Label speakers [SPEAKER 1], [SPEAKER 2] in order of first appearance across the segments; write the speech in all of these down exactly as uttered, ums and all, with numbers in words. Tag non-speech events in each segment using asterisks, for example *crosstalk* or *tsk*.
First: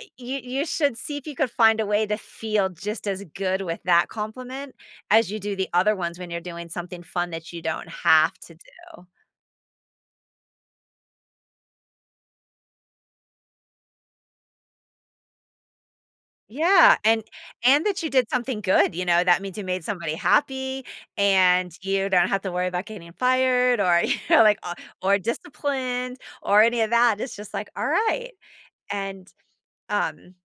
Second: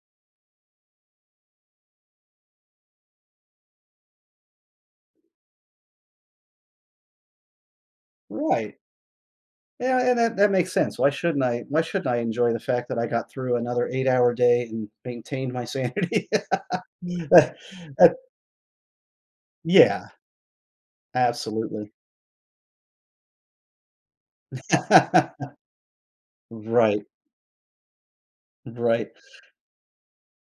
[SPEAKER 1] E you you should see if you could find a way to feel just as good with that compliment, as you do the other ones when you're doing something fun that you don't have to
[SPEAKER 2] Right.
[SPEAKER 1] do.
[SPEAKER 2] Yeah, and that that makes sense. Why shouldn't I why shouldn't I enjoy the fact that I got through another eight hour day, and maintained my sanity?
[SPEAKER 1] Yeah, and and that you
[SPEAKER 2] *laughs*
[SPEAKER 1] did something good, you know, that means you made
[SPEAKER 2] Yeah.
[SPEAKER 1] somebody happy, and
[SPEAKER 2] Absolutely.
[SPEAKER 1] you don't have to worry about getting fired, or you know, like, or or disciplined,
[SPEAKER 2] *laughs*
[SPEAKER 1] or any of
[SPEAKER 2] Right.
[SPEAKER 1] that, it's just, like, all right,
[SPEAKER 2] Right.
[SPEAKER 1] and, um,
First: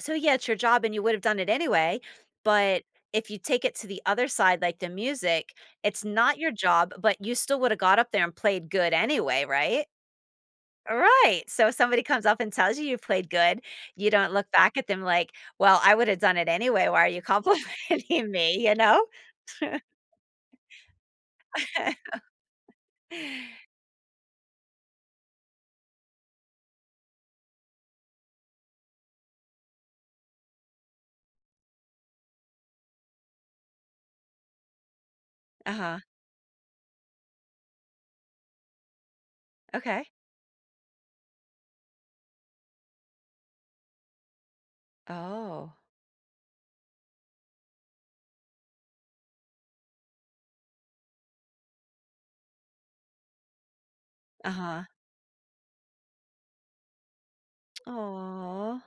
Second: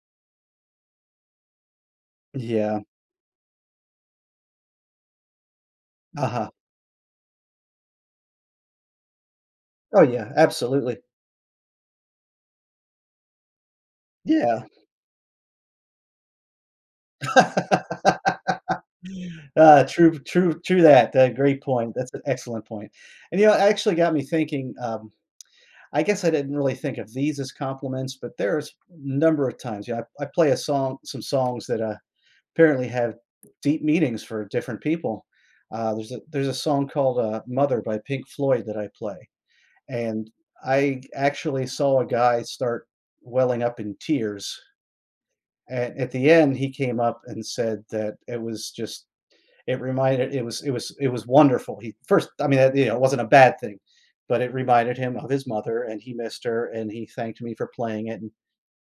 [SPEAKER 1] so yeah, it's your job and you would have done it anyway,
[SPEAKER 2] Yeah.
[SPEAKER 1] but if you take it to the other side, like the music, it's not
[SPEAKER 2] Uh-huh.
[SPEAKER 1] your job, but you still woulda got up there and played good anyway, right?
[SPEAKER 2] Oh yeah, absolutely.
[SPEAKER 1] Right! So if somebody comes up and tells you you played good, you don't look
[SPEAKER 2] Yeah.
[SPEAKER 1] back at them like, "Well, I woulda done it anyway, why are you complimenting me," you
[SPEAKER 2] *laughs*
[SPEAKER 1] know? *laughs*
[SPEAKER 2] Ah, true true true that, that great point, that's an excellent
[SPEAKER 1] *laughs*
[SPEAKER 2] point. And you know, it actually got me thinking, um, *tsk* I guess I didn't really think of these as compliments, but there's a number of times, you know, I I play a song some songs that, uh, apparently have deep meanings for different people, uh,
[SPEAKER 1] Uh-huh.
[SPEAKER 2] there's a there's a song called, uh, "Mother" by Pink Floyd that I play,
[SPEAKER 1] Okay.
[SPEAKER 2] and I actually saw a guy start welling up in tears.
[SPEAKER 1] Oh.
[SPEAKER 2] At at the end, he came up and said that it was just it reminded it was it was it was wonderful, he first I mean, e you know, it wasn't a bad thing, but it
[SPEAKER 1] Uh-huh.
[SPEAKER 2] reminded him of his mother, and he missed her, and he thanked me for playing it, and
[SPEAKER 1] Aw.